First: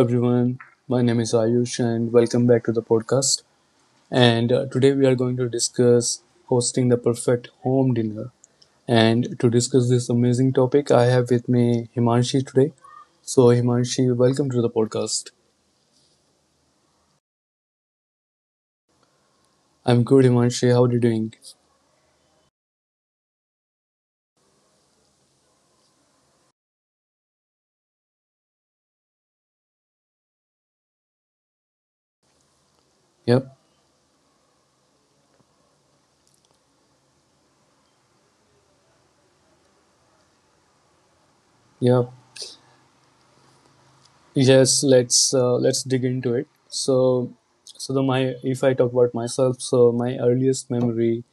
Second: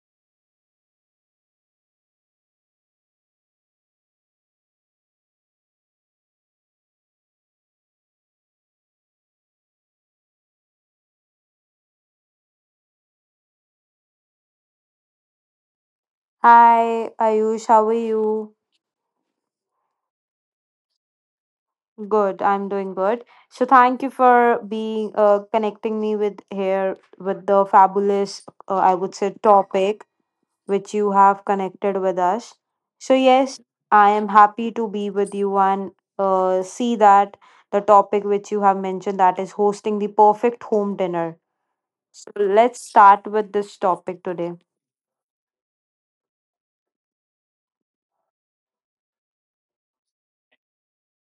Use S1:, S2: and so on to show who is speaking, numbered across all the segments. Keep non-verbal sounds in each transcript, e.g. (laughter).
S1: everyone, my name is Ayush and welcome back to the podcast. And Today we are going to discuss hosting the perfect home dinner. And to discuss this amazing topic, I have with me Himanshi today. So Himanshi, welcome to the podcast.
S2: Hi, Ayush, how are you?
S1: I'm good, Himanshi. How are you doing?
S2: Good, I'm doing good. So thank you for being connecting me with here with the fabulous, I would say, topic which you have connected with us. So
S1: Yep,
S2: yes, I am happy to be with you and see that the topic which you have mentioned that is hosting the perfect home dinner.
S1: yep,
S2: So let's start with this topic today.
S1: yes. Let's dig into it. So, so the my if I talk about myself, so my earliest memory,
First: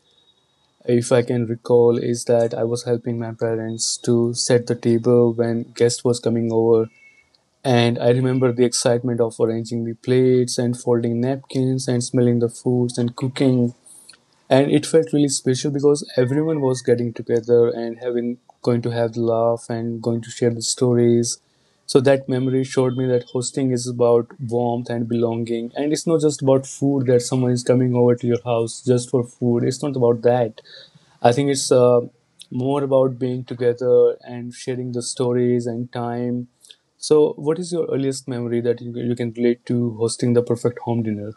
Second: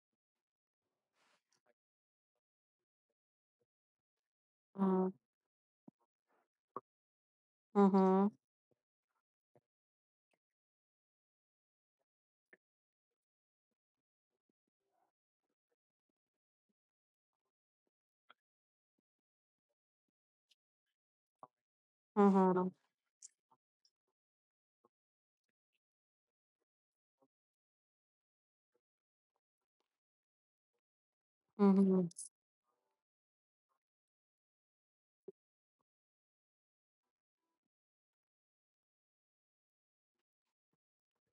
S1: if I can recall, is that I was helping my parents to set the
S2: Mm-hmm.
S1: table when guest was coming over. And I
S2: Mm-hmm.
S1: remember the excitement of arranging the plates and folding napkins and smelling the foods and cooking. And it felt really special because everyone was getting together and having going to have the laugh and going to share the stories. So that memory showed me that hosting is about warmth and belonging. And it's not just about food, that someone is coming over to your house just for food. It's not about that. I think it's
S2: Mm-hmm.
S1: more about being together and sharing the stories and time. So, what is your earliest memory that you can relate to hosting the perfect home dinner?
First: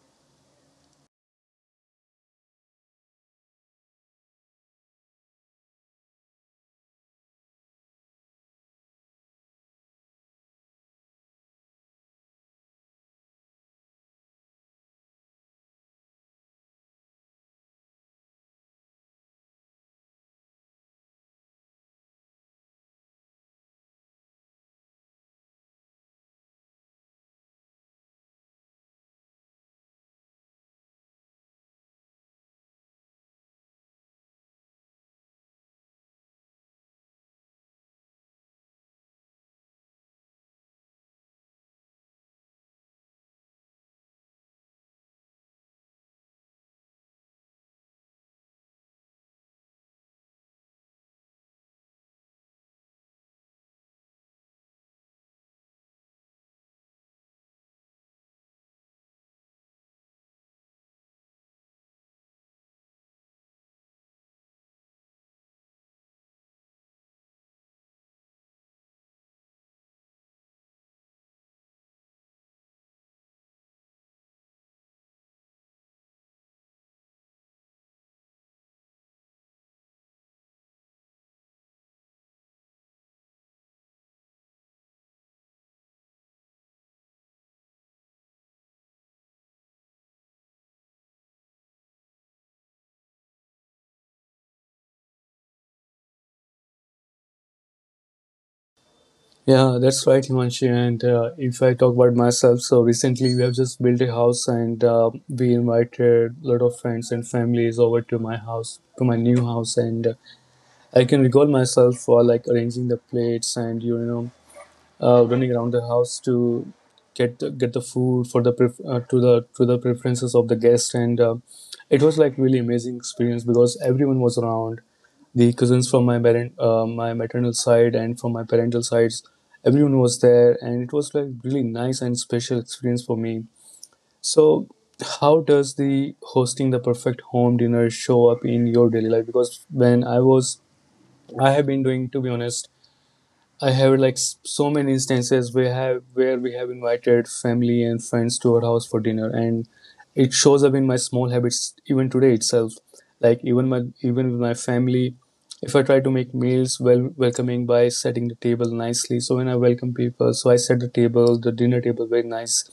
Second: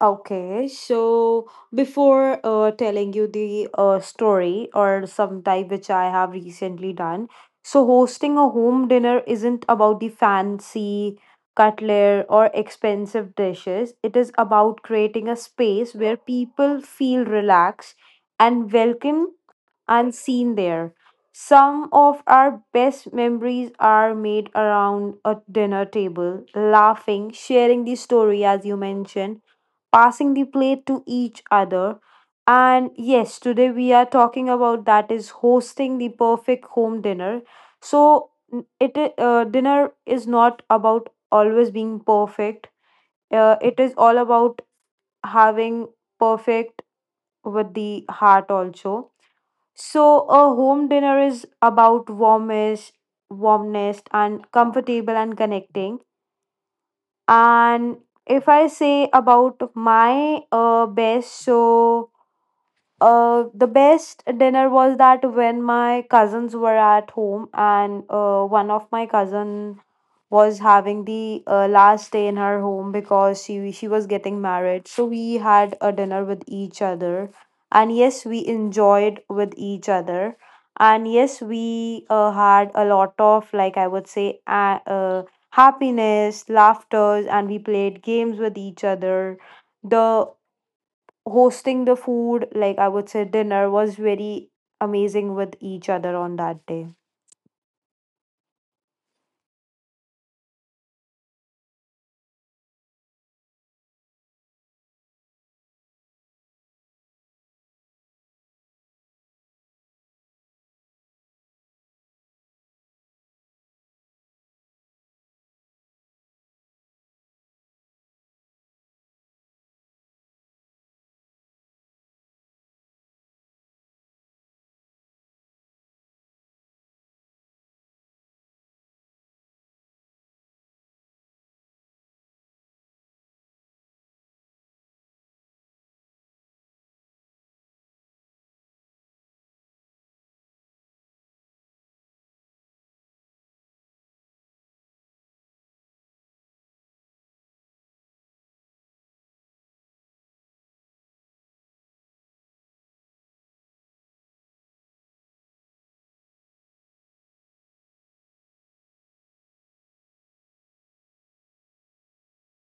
S2: Okay, so before telling you the story or some type which I have recently done, so hosting a home dinner isn't about the fancy cutlery or expensive dishes. It is about creating a space where people feel relaxed and welcome and seen there. Some of our best memories are made around a dinner table, laughing, sharing the story, as you mentioned, passing the plate to each other. And yes, today we are talking about that is hosting the perfect home dinner. So, dinner is not about always being perfect. It is all about having perfect with the heart also. So a home dinner is about warmest, warmness and comfortable and connecting. And if I say about my best, so the best dinner was that when my cousins were at home and one of my cousin was having the last day in her home because she was getting married. So we had a dinner with each other, and yes, we enjoyed with each other, and yes, we had a lot of, like I would say happiness, laughters, and we played games with each other. The hosting the food, like I would say dinner, was very amazing with each other on that day.
S1: Yeah, that's right, Himanshi. And If I talk about myself, so recently we have just built a house, and we invited a lot of friends and families over to my house, to my new house. And I can recall myself for like arranging the plates, and, you know, running around the house to get the food for the pref- to the preferences of the guest. And It was like really amazing experience because everyone was around, the cousins from my maternal side and from my parental sides, everyone was there, and it was like really nice and special experience for me. So how does the hosting the perfect home dinner show up in your daily life? Because when I was I have been doing, to be honest, I have like so many instances where have where we have invited family and friends to our house for dinner, and it shows up in my small habits even today itself. Like even with my family, if I try to make meals well welcoming by setting the table nicely. So when I welcome people, so I set the table, the dinner table very nice,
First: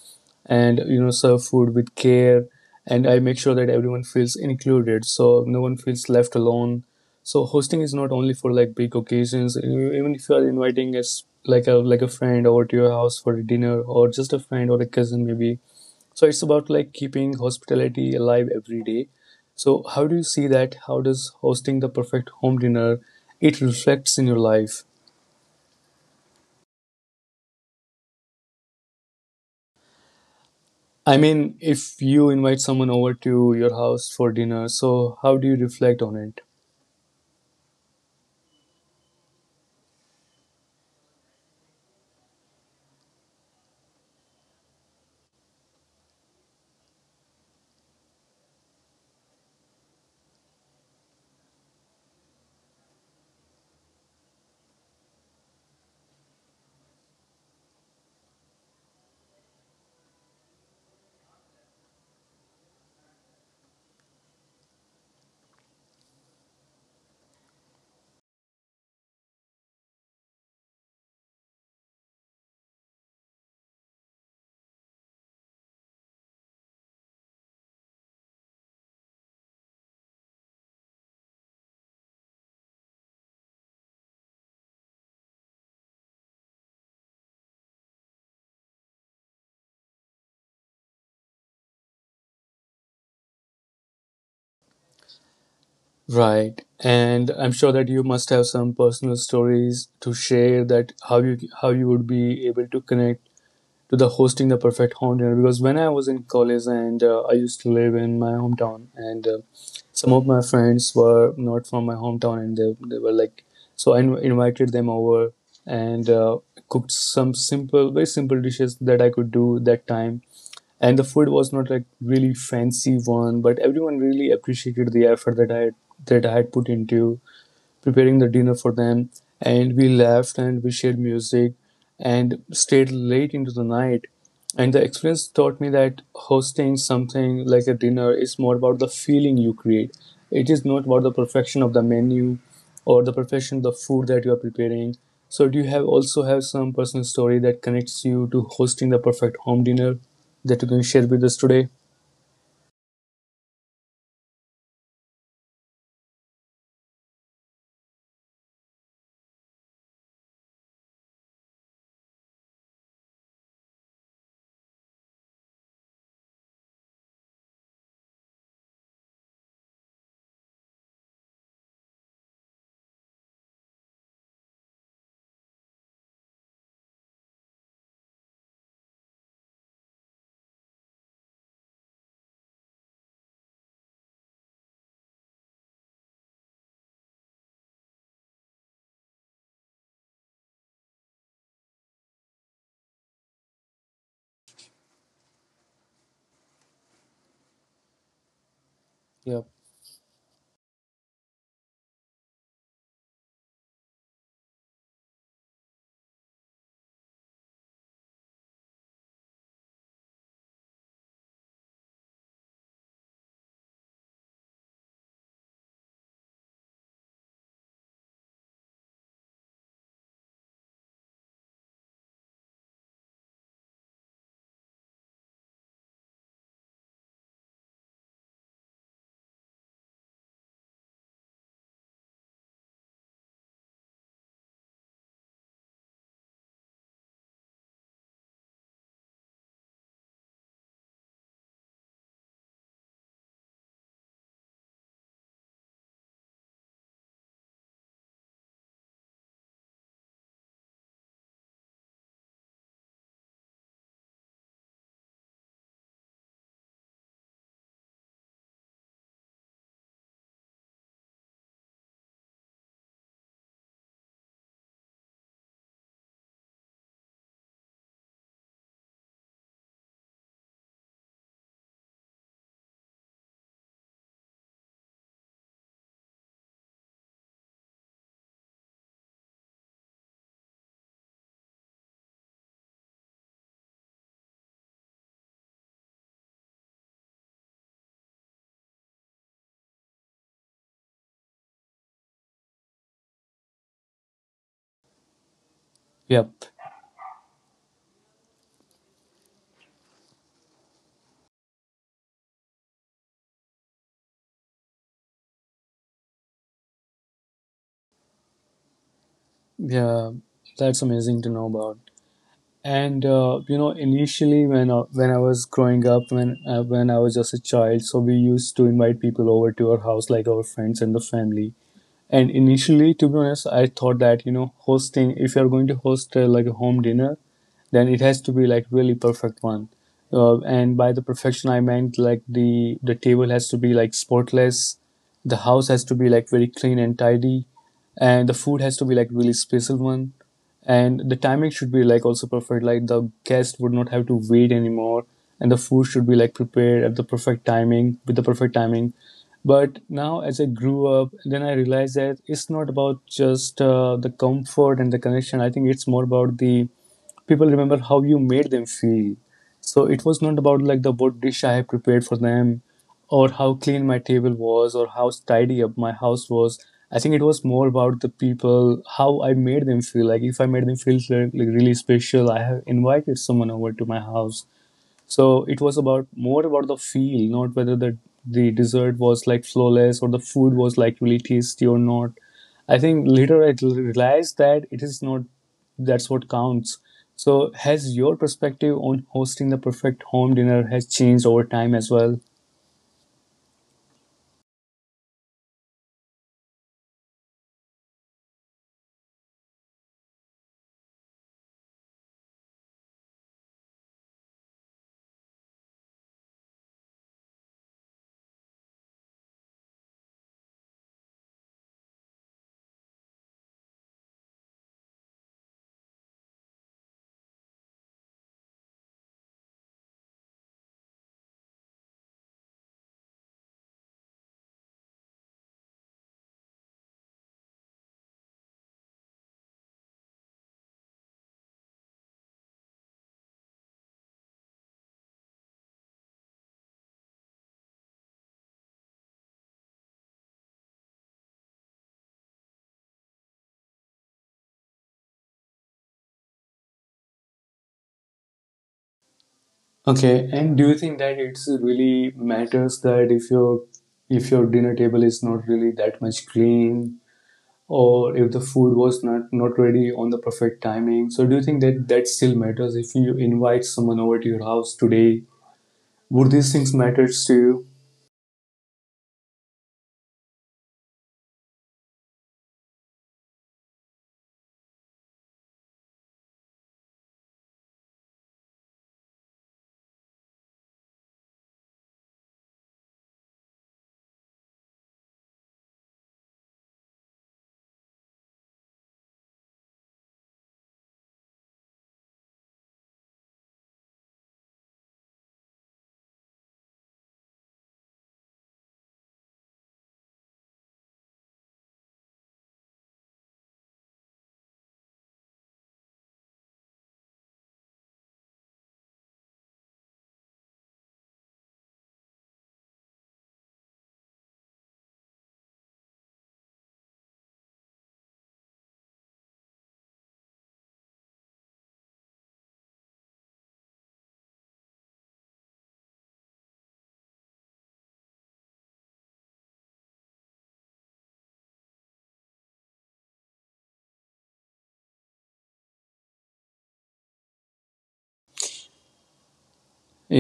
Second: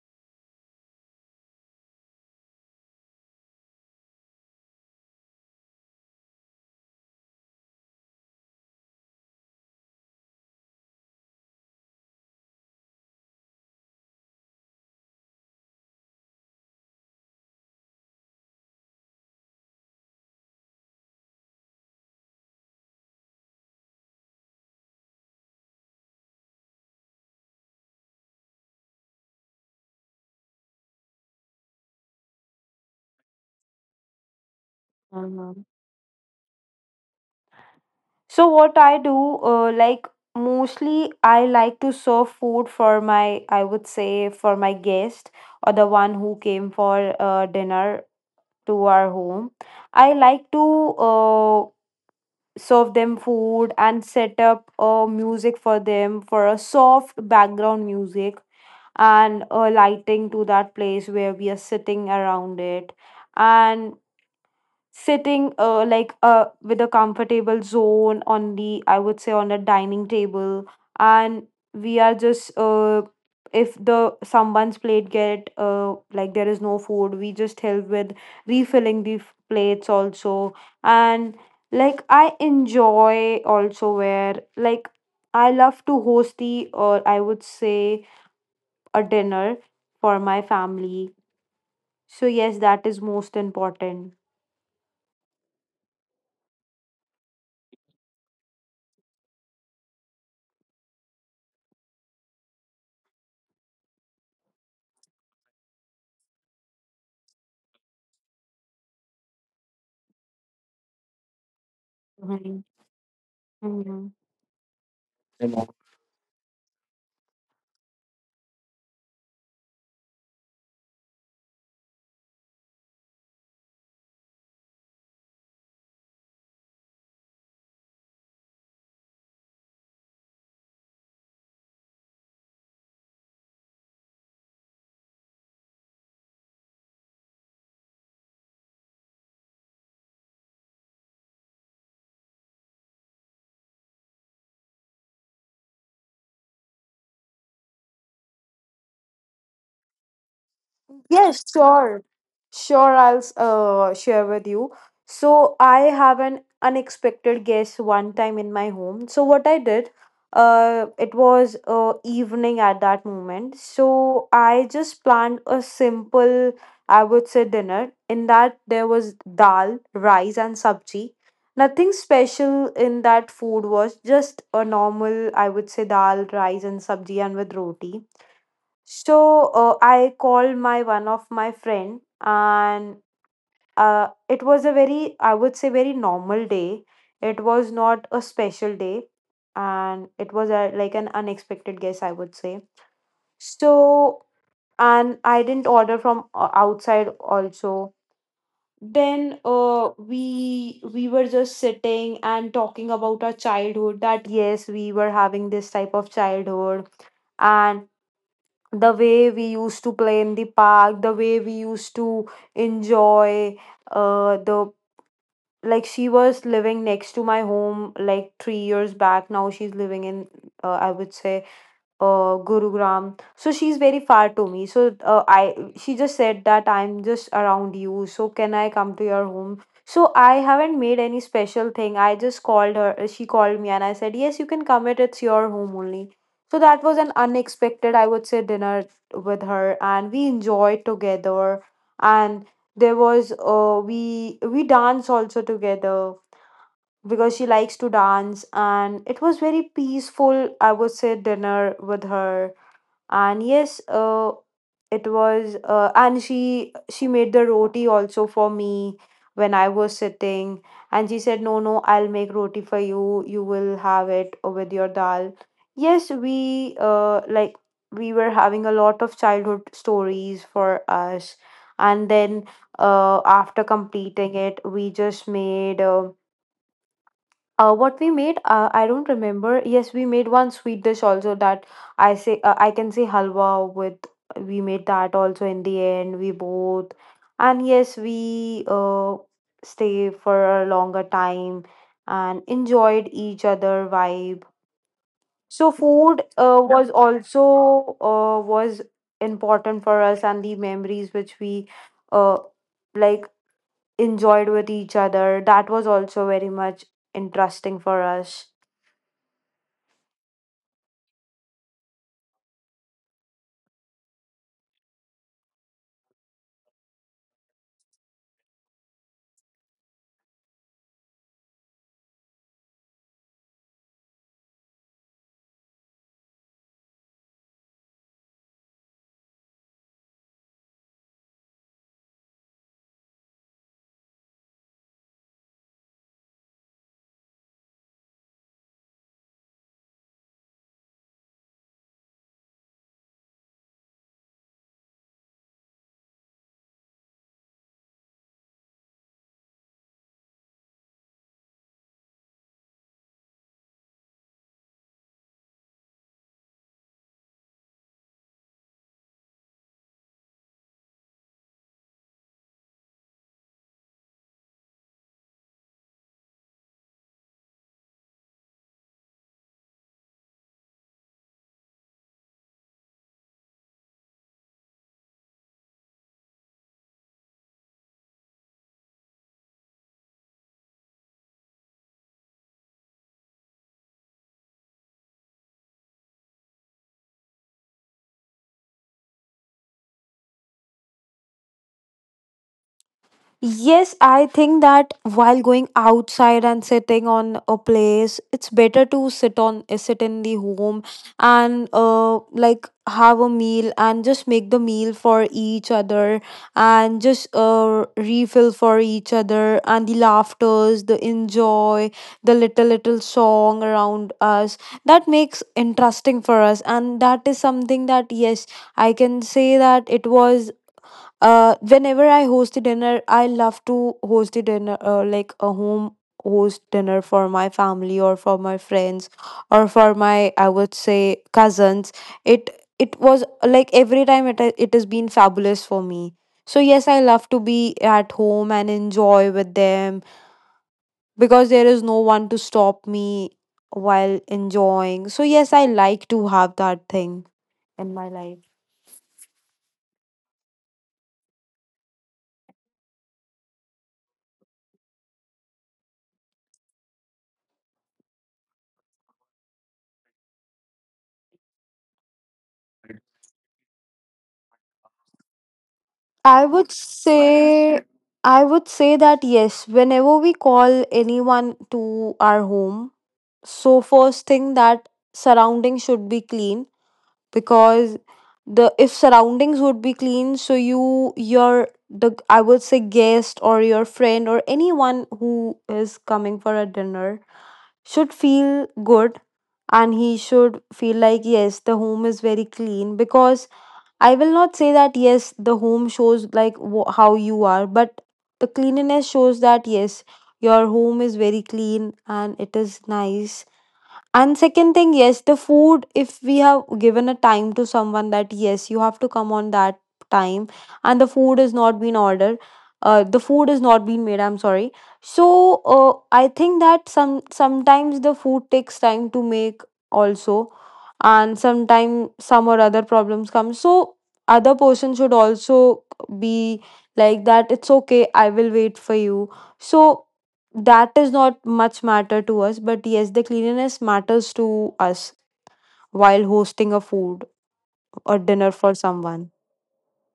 S1: and you know, serve food with care, and I make sure that everyone feels included, so no one feels left alone. So hosting is not only for like big occasions. Even if you are inviting us like a friend over to your house for a dinner, or just a friend or a cousin maybe. So it's about like keeping hospitality alive every day. So how do you see that? How does hosting the perfect home dinner it reflects in your life? I mean, if you invite someone over to your house for dinner, so how do you reflect on it?
S2: So what I do, like mostly I like to serve food for my, I would say for my guest or the one who came for dinner to our home. I like to serve them food and set up music for them for a soft background music and lighting to that place where we are sitting around it. And sitting with a comfortable zone on the, I would say on a dining table, and we are just if the someone's plate get like there is no food, we just help with refilling the plates also. And like I enjoy also where like I love to host the, or I would say a dinner for my family. So yes, that is most important.
S1: Right. And I'm sure that you must have some personal stories to share, that how you would be able to connect to the hosting the perfect home dinner. Because when I was in college, and I used to live in my hometown, and some of my friends were not from my hometown, and
S2: Mhm.
S1: they were like, so I
S2: Mhm.
S1: invited them over, and cooked some simple, very simple dishes that I could do that time, and the food was not like really fancy one, but everyone really appreciated the effort that I had put into preparing the dinner for them. And we laughed and we shared music and stayed late into the night. And the experience taught me that hosting something like a dinner is more about the feeling you create. It is not about the perfection of the menu or the perfection of the food that you are preparing. So do you have some personal story that connects you to hosting the perfect home dinner that you can share with us
S2: Yes,
S1: today?
S2: sure. Sure, I'll share with you. So, I have an unexpected guest one time in my home. So, what I did, it was evening at that moment. So, I just planned a simple, I would say, dinner. In that, there was dal, rice, and sabji. Nothing special in that food, was just a normal, I would say, dal, rice, and sabji, and with roti. So I called my one of my friend, and it was a very, I would say, very normal day. It was not a special day, and it was a, like an unexpected guess, I would say. So, and I didn't order from outside also. Then
S1: Yep.
S2: we were just sitting and talking about our childhood. That yes, we were having this type of childhood and the way we used to play in the park, the way we used to enjoy the, like she was living next to my home like 3 years back. Now she's living in I would say Gurugram. So she's very far to me. So I she just said that I'm just around you, so can I come to your home? So I haven't made any special thing. I just called her. She called me and I said, "Yes, you can come it. It's your home only." So that was an unexpected, I would say, dinner with her, and we enjoyed together. And there was we dance also together because she likes to dance, and it was very peaceful, I would say, dinner with her. And yes, it was and she made the roti also for me when I was sitting, and she said, "No no, I'll make roti for you, you will have it with your dal." Yes, we like, we were having a lot of childhood stories for us. And then after completing it, we just made what we made, I don't remember. Yes, we made one sweet dish also, that I say I can say halwa with. We made that also in the end. We both, and yes, we stay for a longer time and enjoyed each other vibe. So food
S1: Yep.
S2: was important for us, and the memories which we uh like enjoyed with each other, that was also very much interesting for us.
S1: Yeah. That's amazing to know about. And You know, initially when I was growing up, when I was just a child, so we used to invite people over to our house, like our friends and the family. And initially, to be honest, I thought that, you know, hosting, if you're going to host like a home dinner, then it has to be like really perfect one. And by the perfection, I meant like the table has to be like spotless, the house has to be like very clean and tidy, and the food has to be like really special one, and the timing should be like also perfect. Like the guest would not have to wait anymore, and the food should be like prepared at the perfect timing with the perfect timing. But now, as I grew up, then I realized that it's not about just the comfort and the connection. I think it's more about the people remember how you made them feel. So it was not about like the what dish I have prepared for them, or how clean my table was, or how tidy up my house was. I think it was more about the people, how I made them feel. Like if I made them feel like really special, I have invited someone over to my house. So it was about more about the feel, not whether the dessert was like flawless or the food was like really tasty or not. I think later I realized that it is not that's what counts. So has your perspective on hosting the perfect home dinner has changed over time as well?
S2: Yes, I think that while going outside and sitting on a place, it's better to sit on sit in the home and like have a meal and just make the meal for each other, and just refill for each other, and the laughters, the enjoy, the little little song around us. That makes interesting for us, and that is something that yes, I can say that it was whenever I host a dinner, I love to host a dinner like a home host dinner for my family or for my friends or for my, I would say, cousins. It it was like every time it has been fabulous for me. So yes, I love to be at home and enjoy with them because there is no one to stop me while enjoying. So yes, I like to have that thing in my life.
S1: Okay, and do you think that it's really matters that if your dinner table is not really that much clean, or if the food was not ready on the perfect timing? So do you think that that still matters? If you invite someone over to your house today, would
S2: I
S1: these things
S2: would
S1: matter to you?
S2: say I would say that yes, whenever we call anyone to our home, so first thing, that surroundings should be clean, because the, if surroundings would be clean, so you, your the, I would say, guest or your friend or anyone who is coming for a dinner should feel good, and he should feel like yes, the home is very clean. Because I will not say that yes, the home shows like how you are, but the cleanliness shows that yes, your home is very clean and it is nice. And second thing, yes, the food, if we have given a time to someone that yes, you have to come on that time and the food is not been ordered, the food is not been made, I'm sorry. So I think that some sometimes the food takes time to make also, and sometime some or other problems come. So other person should also be like that, it's okay, I will wait for you. So that is not much matter to us, but yes, the cleanliness matters to us while hosting a food or dinner for someone.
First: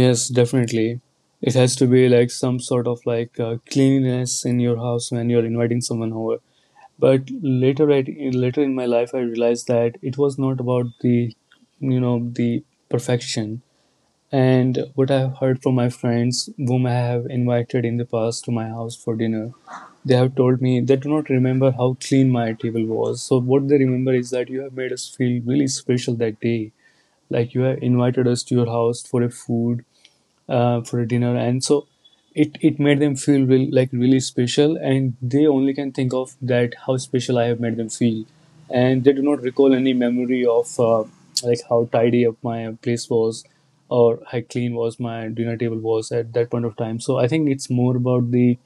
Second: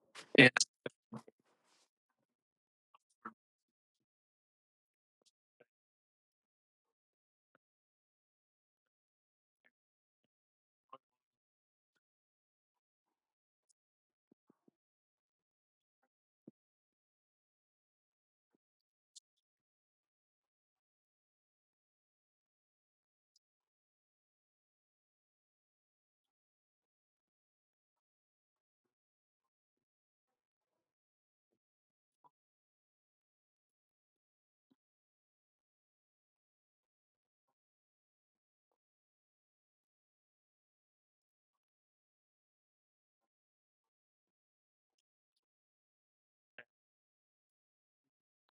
S1: Yes, definitely, it has to be like some sort of like cleanliness in your house when you're inviting someone over. but later I, Later in my life I realized that it was not about the, you know, the perfection. And what I've heard from my friends, whom I have invited in the past to my house for dinner, they have told me they do not remember how clean my table was. So, what they remember is that you have made us feel really special that day. Like you have invited us to your house for a food, for a dinner. And so it made them feel real, like really special, and they only can think of that how special I have made them feel, and they do not recall any memory of like how tidy up my place was, or how clean was my dinner table was at that point of time. So I think it's more about the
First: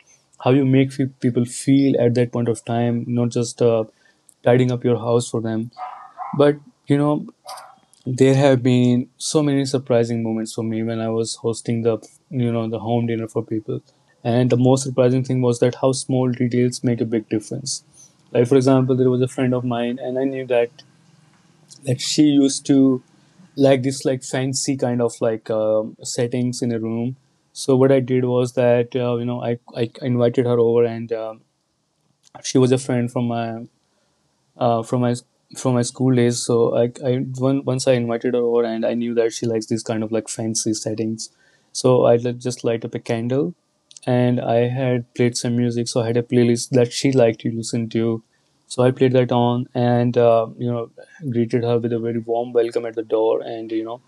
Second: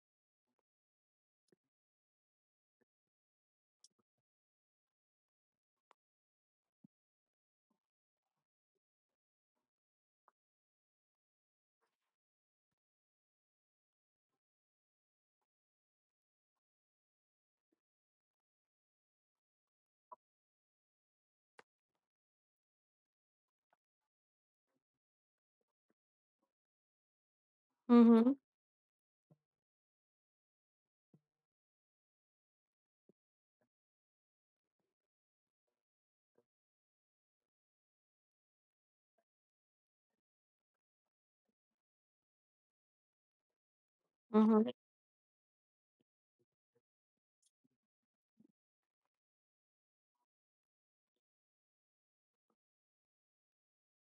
S1: how you make people feel at that point of time, not just tidying up your house for them. But you know, there have been so many surprising moments for me when I was hosting the, you know, the home dinner for people. And the most surprising thing was that how small details make a big difference. Like for example, there was a friend of mine, and I knew that she used to like this like fancy kind of like settings in a room. So what I did
S2: Mm-hmm.
S1: was that you know, I invited her over, and she was a friend from my from my from my school days. So once I invited her over, and I knew that she likes these kind of like fancy settings. So I would just light up a candle, and I
S2: Mm-hmm.
S1: had played some music, so I had a playlist that she liked to listen to. So I played that on, and you know, greeted her with a very warm welcome at the door, and you know,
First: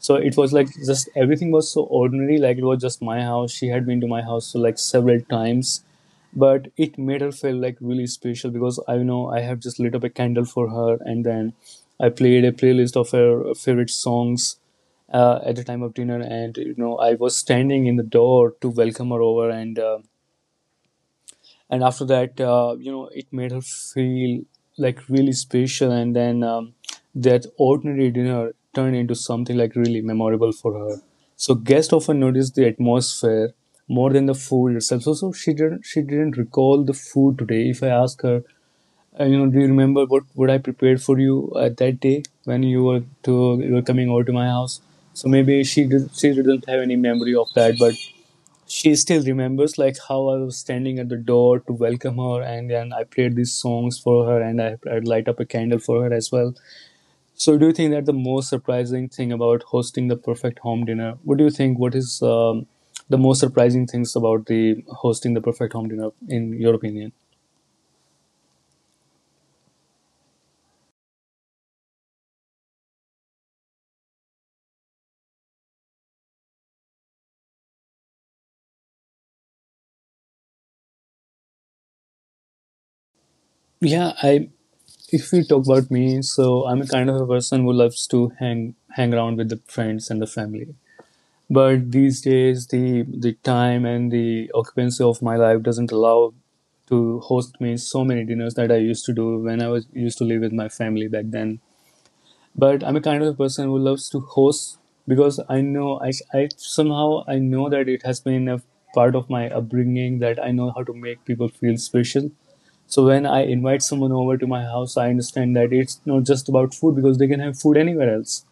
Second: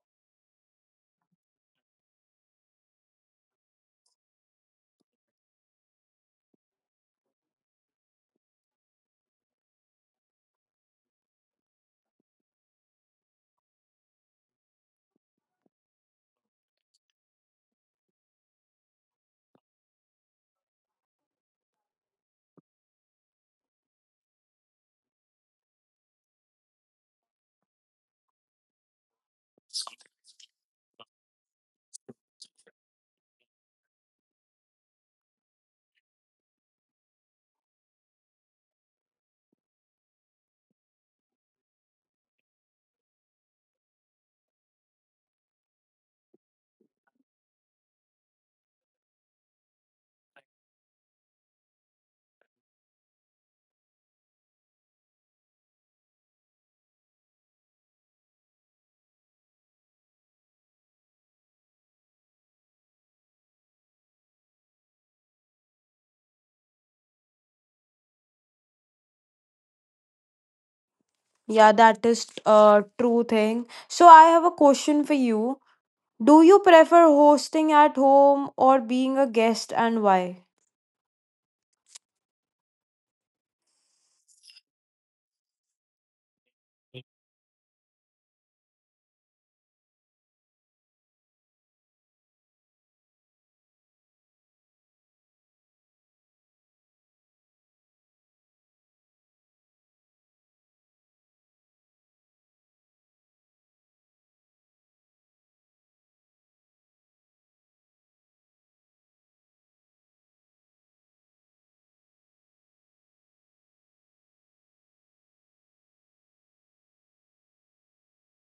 S1: so it was like just everything was so ordinary, like it was just my house. She had been to my house so like several times, but it made her feel like really special, because I know I have just lit up a candle for her, and then I played a playlist of her favorite songs at the time of dinner, and you know, I was standing in the door to welcome her over, and and after that, you know, it made her feel like really special, and then that ordinary dinner turned into something like really memorable for her. So guests often notice the atmosphere more than the food itself. So she didn't recall the food today. If I ask her, do you remember what I prepared for you that day when you were coming over to my house? So maybe she did not have any memory of that, but she still remembers like how I was standing at the door to welcome her, and then I played these songs for her, and I'd light up a candle for her as well. So do you think that the most surprising thing about hosting the perfect home dinner? What do you think? What is The most surprising things about the hosting the perfect home dinner in your opinion?
S2: Yeah, that is a true thing. So I have a question for you: do you prefer hosting at home or being a guest, and why?
S1: Yeah, I. If we talk about me, so I'm a kind of a person who loves to hang around with the friends and the family. But these days, the time and the occupancy of my life doesn't allow to host me so many dinners that I used to do when I was used to live with my family back then. But I'm a kind of a person who loves to host because I somehow I know that it has been a part of my upbringing, that I know how to make people feel special. So when I invite someone over to my house, I understand that it's not just about food because they can have food anywhere else.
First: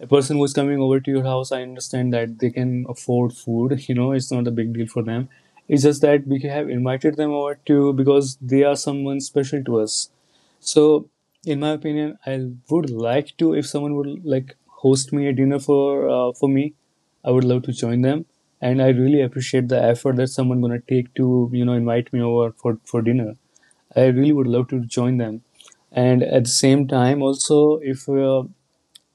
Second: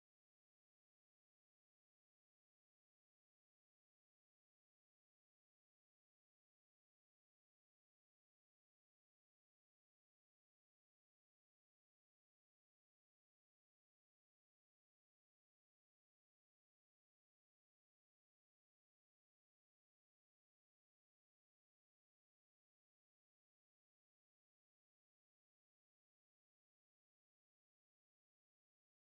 S1: A person who's coming over to your house, I understand that they can afford food. You know, it's not a big deal for them. It's just that we have invited them over to, because they are someone special to us. So, in my opinion, I would like to, if someone would like host me a dinner for, for me, I would love to join them. And I really appreciate the effort that someone gonna take to, you know, invite me over for dinner. I really would love to join them. And at the same time, also,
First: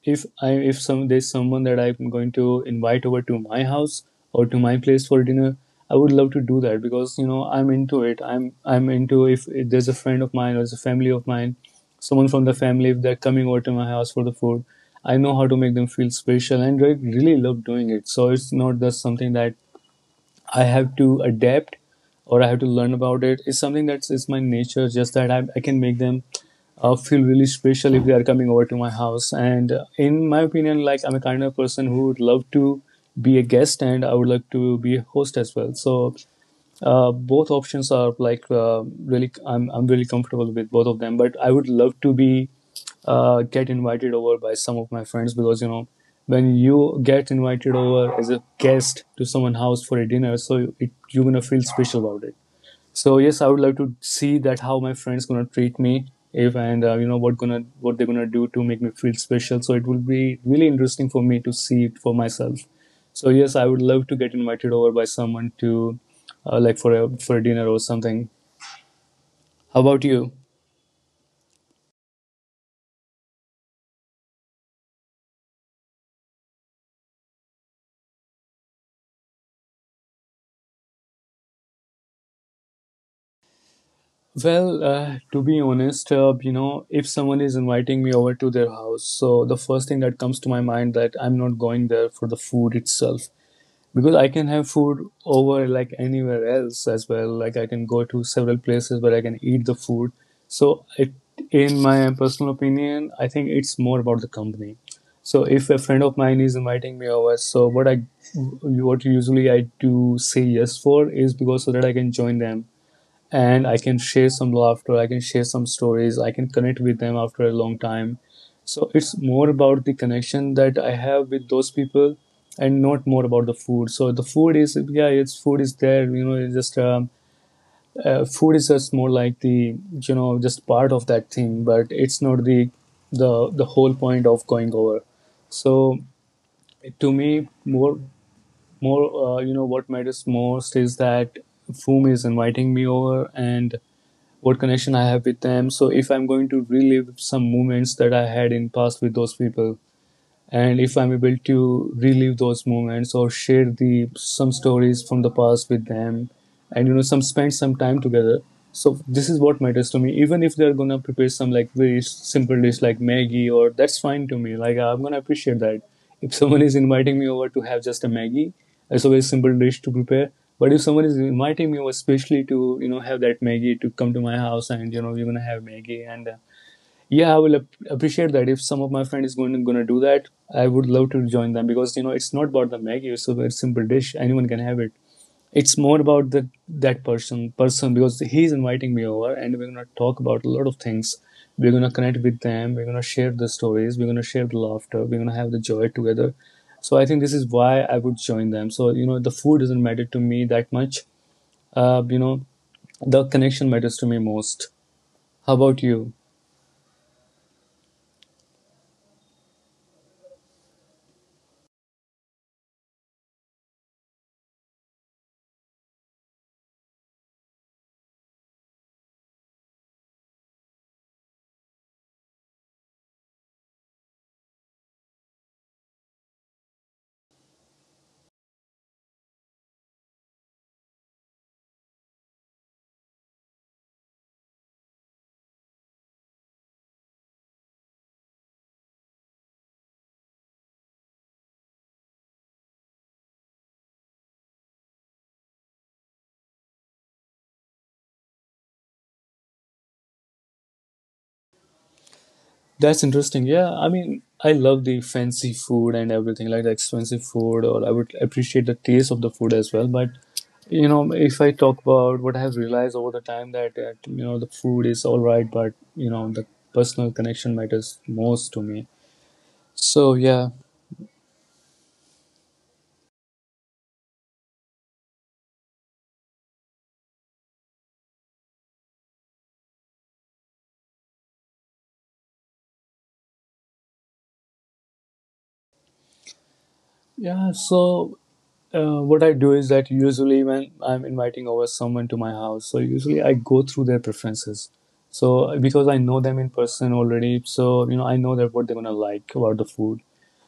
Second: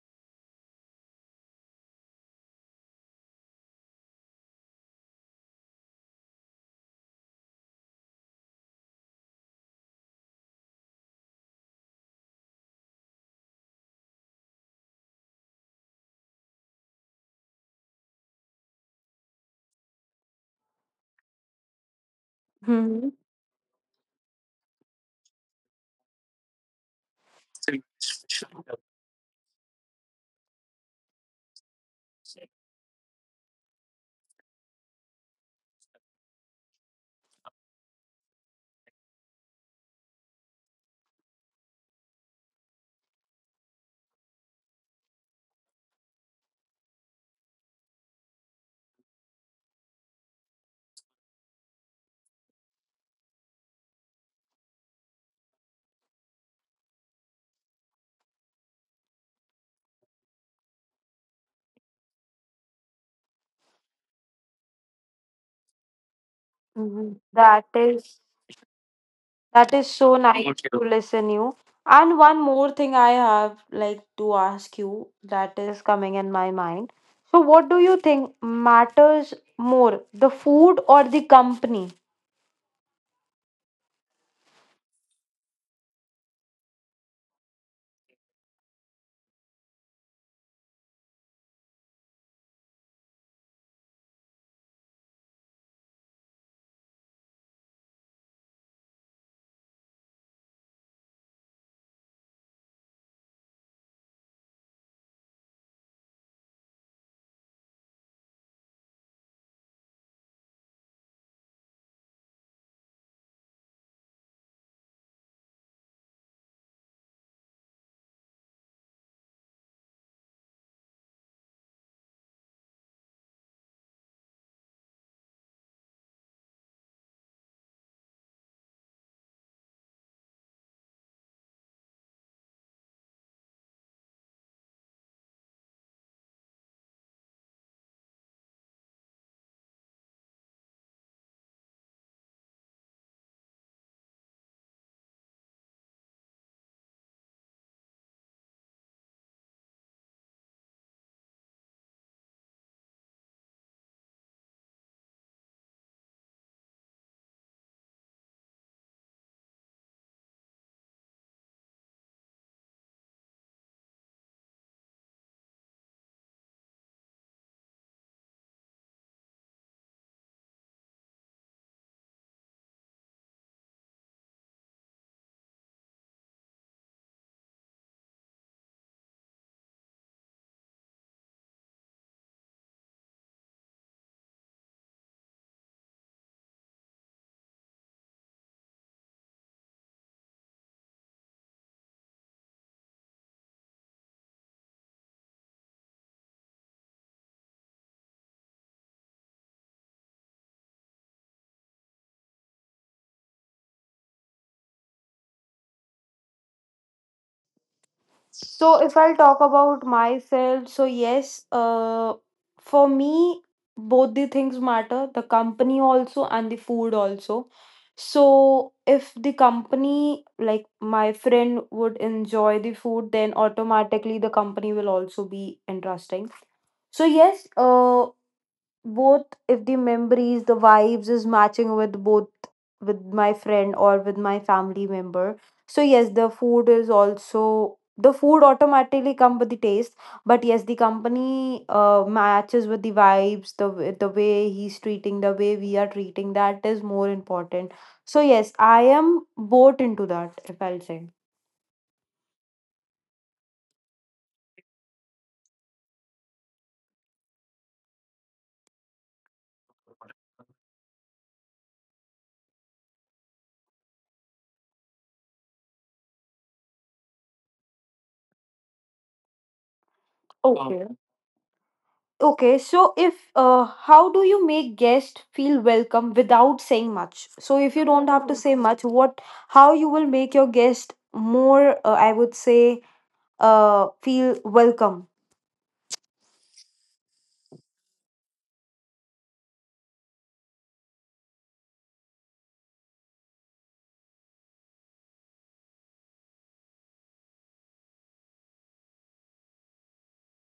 S1: if I, if some there's someone that I'm going to invite over to my house or to my place for dinner, I would love to do that because, you know, I'm into it. I'm into, if there's a friend of mine or there's a family of mine, someone from the family, if they're coming over to my house for the food, I know how to make them feel special and I really love doing it. So it's not just something that I have to adapt or I have to learn
S2: Mm-hmm.
S1: about it. It's something that's it's my nature, just that I can make them feel really special if they are coming over to my house. And in my opinion, like I'm a kind of person who would love to be a guest and I would like to be a host as well. So both options are like really. I'm really comfortable with both of them, but I would love to be get invited over by some of my friends because, you know, when you get invited over as a guest to someone's house for a dinner, so it, you're gonna feel special about it. So yes, I would love to see that how my friends gonna treat me if and you know what gonna what they're gonna do to make me feel special. So it will be really interesting for me to see it for myself. So yes, I would love to get invited over by someone to, like
S2: Mm-hmm.
S1: for a
S2: That
S1: dinner or
S2: is
S1: something.
S2: That
S1: How
S2: is
S1: about
S2: so
S1: you?
S2: nice. Okay. To listen you. And one more thing I have like to ask you, that is coming in my mind. So what do you think matters more, the food or the company?
S1: Well, to be honest, you know, if someone is inviting me over to their house, so the first thing that comes to my mind that I'm not going there for the food itself, because I can have food over like anywhere else as well. Like I can go to several places where I can eat the food. So it, in my personal opinion, I think it's more about the company. So if a friend of mine is inviting me over, so what usually I do say yes for is because so that I can join them and I can share some laughter, I can share some stories, I can connect with them after a long time. So it's more about the connection that I have with those people and not more about the food. So the food is, yeah, it's food is there, you know, it's just, food is just more like the, you know, just part of that thing, but it's not the whole point of going over. So to me, more, you know, what matters most is that Foom is inviting me over and what connection I have with them. So if I'm going to relive some moments that I had in past with those people, and if I'm able to relive those moments or share the some stories from the past with them, and you know some spend some time together, so this is what matters to me, even if they're gonna prepare some like very simple dish like maggie, or that's fine to me, like I'm gonna appreciate that. If someone is inviting me over to have just a maggie, it's a very simple dish to prepare. But if someone is inviting me over, especially to, you know, have that maggie, to come to my house and you know we're gonna have maggie, and yeah, I will appreciate that if some of my friend is going going to do that. I would love to join them because, you know, it's not about the maggie, it's a very simple dish, anyone can have it. It's more about the that person because he's inviting me over and we're going to talk about a lot of things. We're going to connect with them, we're going to share the stories, we're going to share the laughter, we're going to have the joy together. So I think this is why I would join them. So, you know, the food doesn't matter to me that much. You know, the connection matters to me most. How about you?
S2: So if I'll talk about myself, so yes, for me, both the things matter, the company also and the food also. So if the company, like my friend would enjoy the food, then automatically the company will also be interesting. So yes, both, if the memories, the vibes is matching with both, with my friend or with my family member, so yes, the food is also, the food automatically come with the taste. But yes, the company matches with the vibes, the the way he's treating, the way we are treating, that is more important. So yes, I am both into that, if I'll say.
S1: That's interesting. Yeah, I mean, I love the fancy food and everything, like the expensive food, or I would appreciate the taste of the food as well. But you know, if I talk about what I have realized over the time that, you know, the food is all right, but you know the personal connection matters most to me. So yeah,
S2: Okay. Okay, so if how do you make guests feel welcome without saying much? So if you don't have to say much, what, how you will make your guest more, I would say, feel welcome.
S1: yeah. So what I do is that usually when I'm inviting over someone to my house, so usually I go through their preferences. So because I know them in person already, so you know I know that what they're gonna like about the food.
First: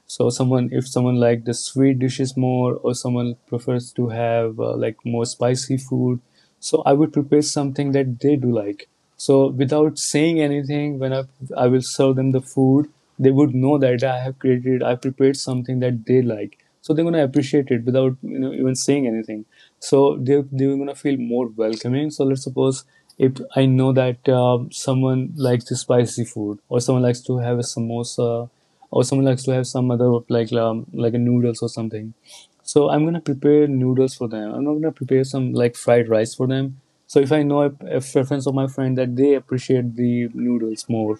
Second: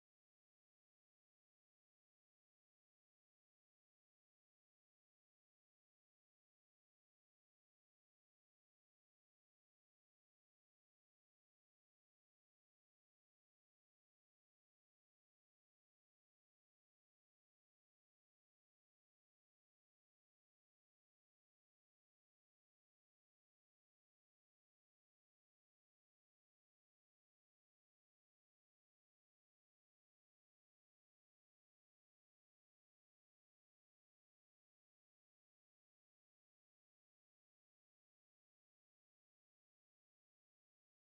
S1: So someone, if someone like the sweet dishes more, or someone prefers to have like more spicy food, so I would prepare something that they do like. So without saying anything, when I will serve them the food, they would know that I prepared something that they like. So they're gonna appreciate it without, you know, even saying anything. So they're gonna feel more welcoming. So let's suppose if I know that someone likes the spicy food, or someone likes to have a samosa, or someone likes to have some other like a noodles or something, so I'm gonna prepare noodles for them. I'm not gonna prepare some like fried rice for them. So if I know a preference of my friend that they appreciate the noodles more,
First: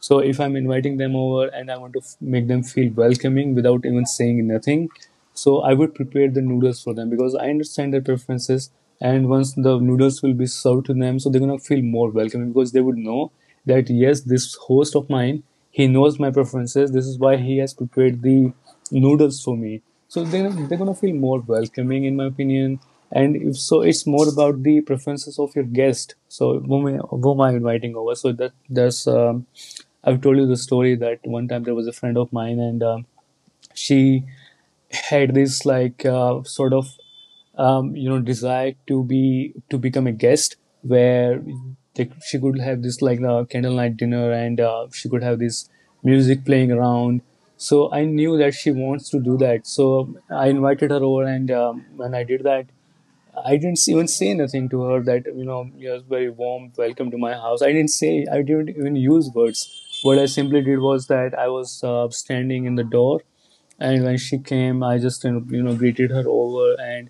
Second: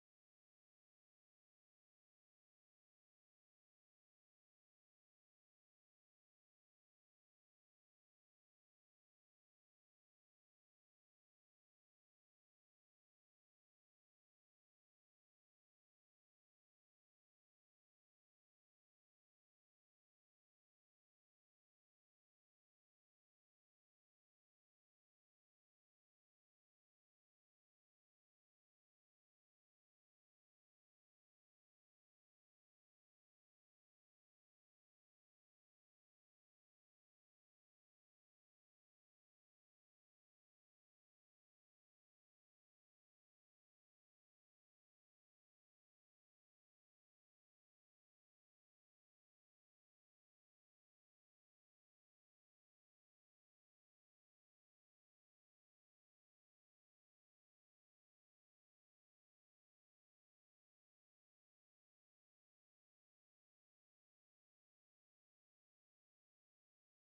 S1: so if I'm inviting them over and I want to make them feel welcoming without even saying nothing, so I would prepare the noodles for them because I understand their preferences. And once the noodles will be served to them, so they're gonna feel more welcoming because they would know that yes, this host of mine, he knows my preferences. This is why he has prepared the noodles for me. So they're going to feel more welcoming, in my opinion. And if so, it's more about the preferences of your guest. So whom I'm inviting over. So that's I've told you the story that one time there was a friend of mine and. She had this like sort of you know, desire to be to become a guest where she could have this like candlelight dinner and she could have this music playing around. So I knew that she wants to do that. So I invited her over and when I did that, I didn't even say nothing to her that you know you're very warm, welcome to my house. I didn't say, I didn't even use words. What I simply did was that I was standing in the door, and when she came, I just greeted her over, and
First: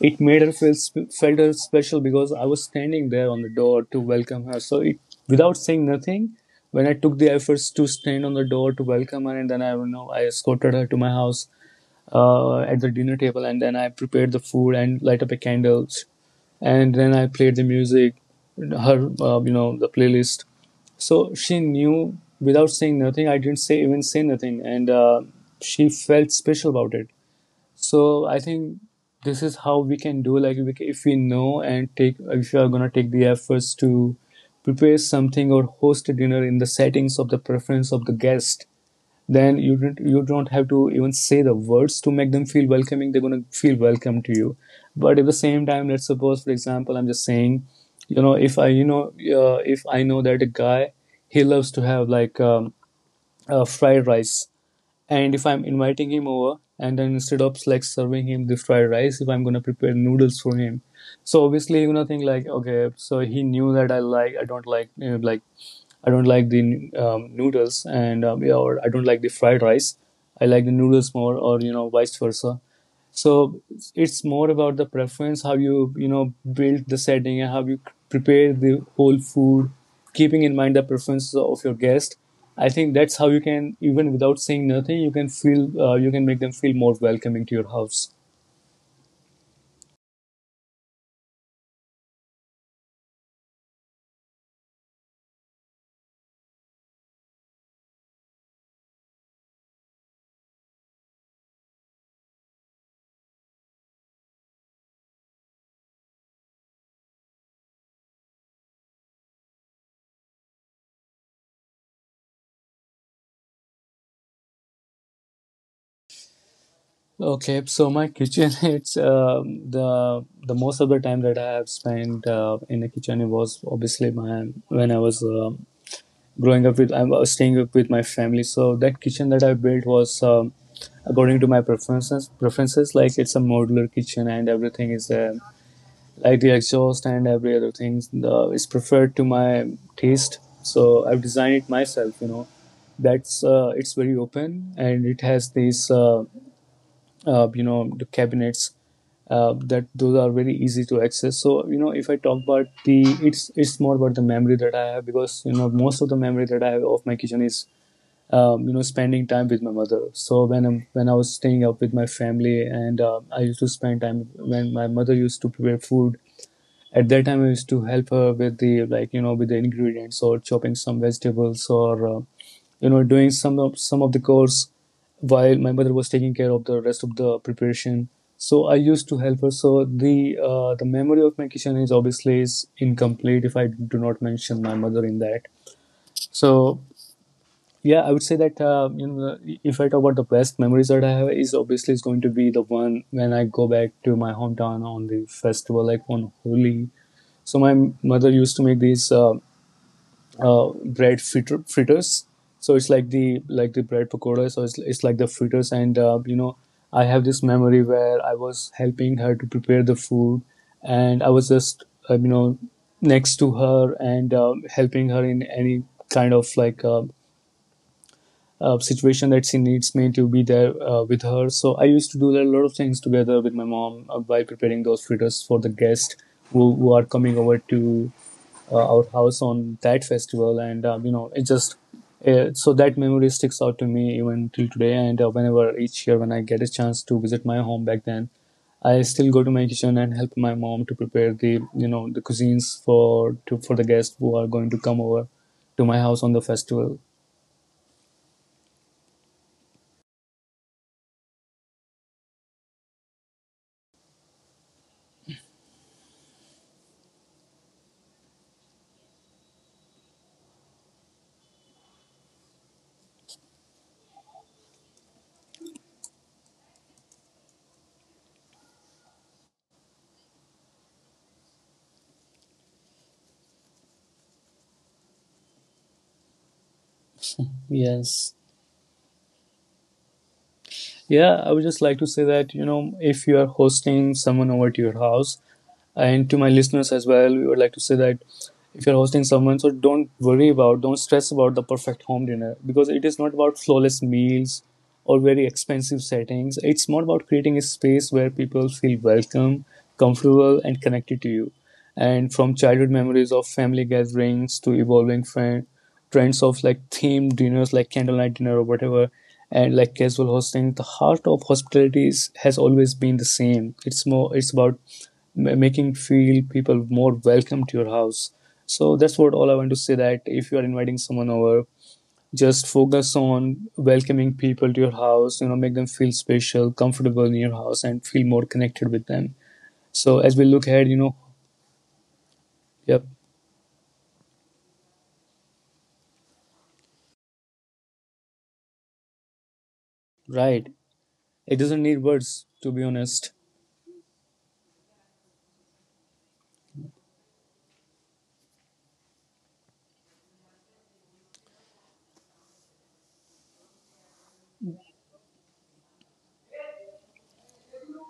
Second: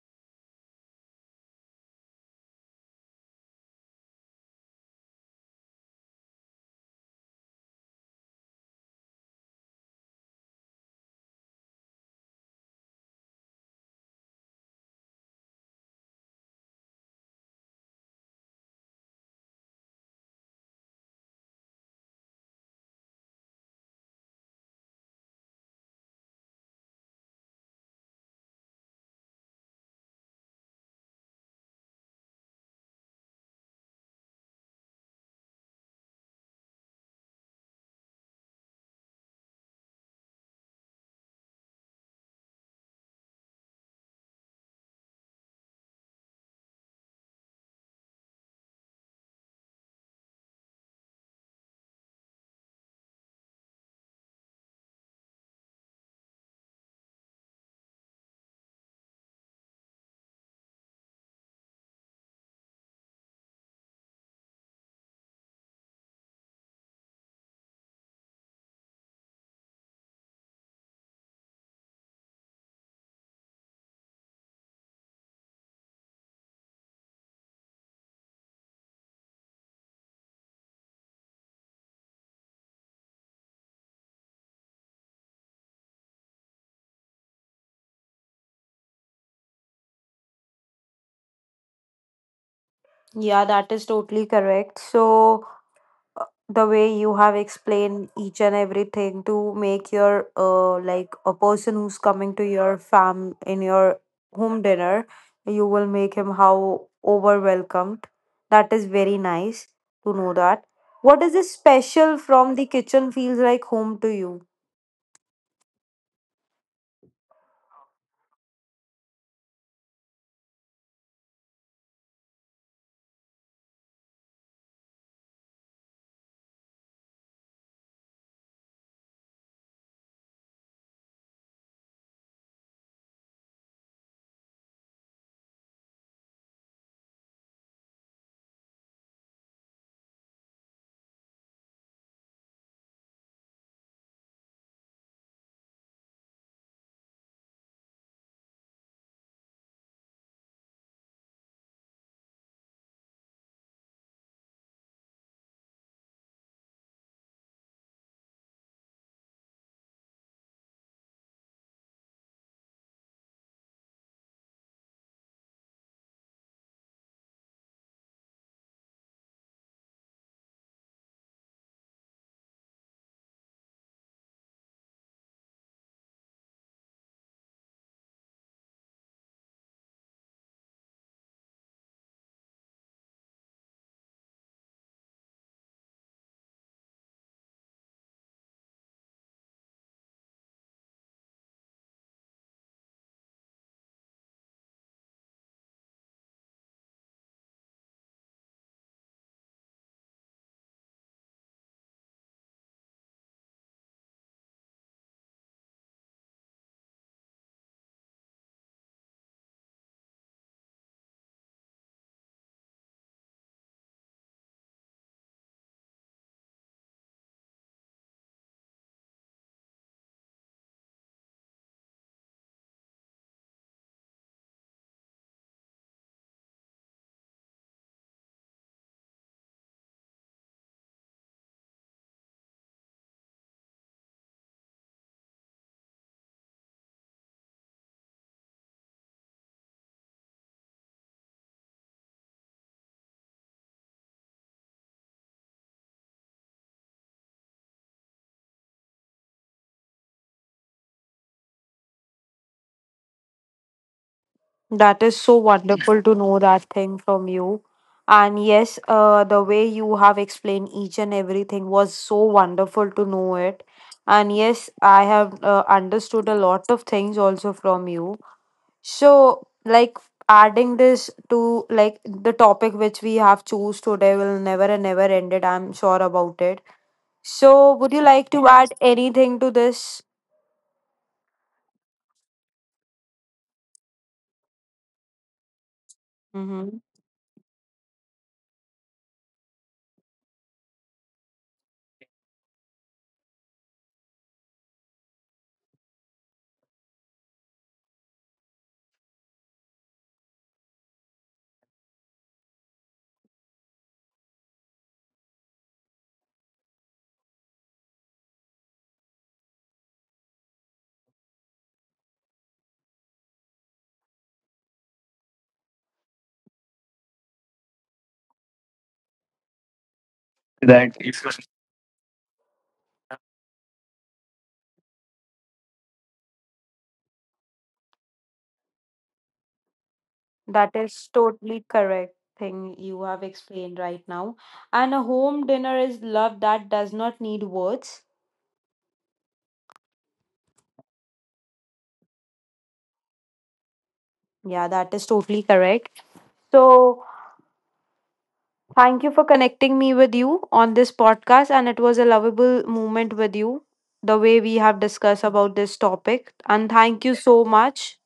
S1: it made her feel felt her special because I was standing there on the door to welcome her. So it, without saying nothing, when I took the efforts to stand on the door to welcome her, and then I I escorted her to my house at the dinner table, and then I prepared the food and light up the candles, and then I played the music, her the playlist. So she knew without saying nothing. I didn't say even say nothing, and she felt special about it. So I think this is how we can do like we, if we know and take if you are gonna take the efforts to prepare something or host a dinner in the settings of the preference of the guest, then you don't have to even say the words to make them feel welcoming. They're going to feel welcome to you. But at the same time, let's suppose, for example, I'm just saying, if I, if I know that a guy, he loves to have like fried rice, and if I'm inviting him over, and then instead of like serving him the fried rice, if I'm gonna prepare noodles for him, so obviously, think like, okay, so he knew that I like, I don't like, like I don't like the noodles and yeah, or I don't like the fried rice. I like the noodles more, or vice versa. So it's more about the preference, how you you know build the setting and how you prepare the whole food, keeping in mind the preferences of your guest. I think that's how you can, even without saying nothing, you can feel you can make them feel more welcoming to your house.
S2: Yeah, that is totally correct. So the way you have explained each and everything to make your like a person who's coming to your fam in your home dinner, you will make him how over welcomed, that is very nice to know that. What is this special from the kitchen feels like home to you?
S1: Okay, so my kitchen (laughs) it's the most of the time that I have spent in the kitchen, it was obviously my, when I was growing up with, I was staying up with my family, so that kitchen that I built was according to my preferences like it's a modular kitchen, and everything is like the exhaust and every other thing is preferred to my taste, so I've designed it myself, that's it's very open and it has these the cabinets that those are very easy to access. So if I talk about the, it's more about the memory that I have, because most of the memory that I have of my kitchen is spending time with my mother. So when I was staying up with my family, and I used to spend time when my mother used to prepare food. At that time, I used to help her with the, like, with the ingredients or chopping some vegetables, or you know doing some of the chores while my mother was taking care of the rest of the preparation. So I used to help her. So the memory of my kitchen is obviously is incomplete if I do not mention my mother in that. So yeah, I would say that, if I talk about the best memories that I have is obviously is going to be the one when I go back to my hometown on the festival, like on Holi. So my mother used to make these uh, fritters. So it's like the, like the bread pakoda, so it's like the fritters, and you know I have this memory where I was helping her to prepare the food, and I was just, next to her, and helping her in any kind of like situation that she needs me to be there with her. So I used to do a lot of things together with my mom by preparing those fritters for the guests who are coming over to our house on that festival. And, you know, it just, so that memory sticks out to me even till today. And whenever each year when I get a chance to visit my home back then, I still go to my kitchen and help my mom to prepare the, the cuisines for, to, for the guests who are going to come over to my house on the festival.
S2: That is so wonderful to know that thing from you. And yes, the way you have explained each and everything was so wonderful to know it. And yes, I have understood a lot of things also from you. So, like adding this to, like, the topic which we have choose today will never and never end it. I'm sure about it. So, would you like
S1: Yes.
S2: to add anything to this?
S1: Yeah, I would just like to say that, if you are hosting someone over to your house, and to my
S2: Mm-hmm.
S1: listeners as well, we would like to say that if you're hosting someone, so don't worry about, don't stress about the perfect home dinner, because it is not about flawless meals or very expensive settings. It's more about creating a space where people feel welcome, comfortable, and connected to you. And from childhood memories of family gatherings to evolving friend, trends of like themed dinners, like candlelight dinner or whatever, and like casual hosting, the heart of hospitality is, has always been the same. It's more, it's about making feel people more welcome to your house. So that's what all I want to say, that if you are inviting someone over, just focus on welcoming people to your house. Make them feel special, comfortable in your house, and feel more connected with them. So as we look
S2: That
S1: ahead,
S2: is totally correct thing
S1: yep,
S2: you have explained right now. And a home dinner is love that does not need words.
S1: right, it doesn't need words, to be honest.
S2: Yeah, that is totally correct. So, thank you for connecting me with you on this podcast. And it was a lovable moment with you, the way we have discussed about this topic. And thank you so much.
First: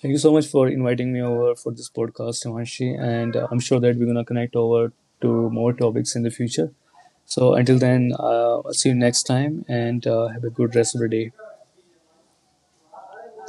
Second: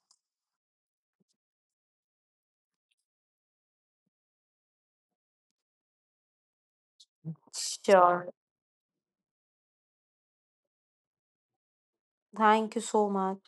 S1: Thank you so much for inviting me over for this podcast, Himanshi, and I'm sure that we're gonna connect over to more topics in the future. So until then,
S2: Sure.
S1: I'll see you next time, and have a good rest of the day.
S2: Thank you so much.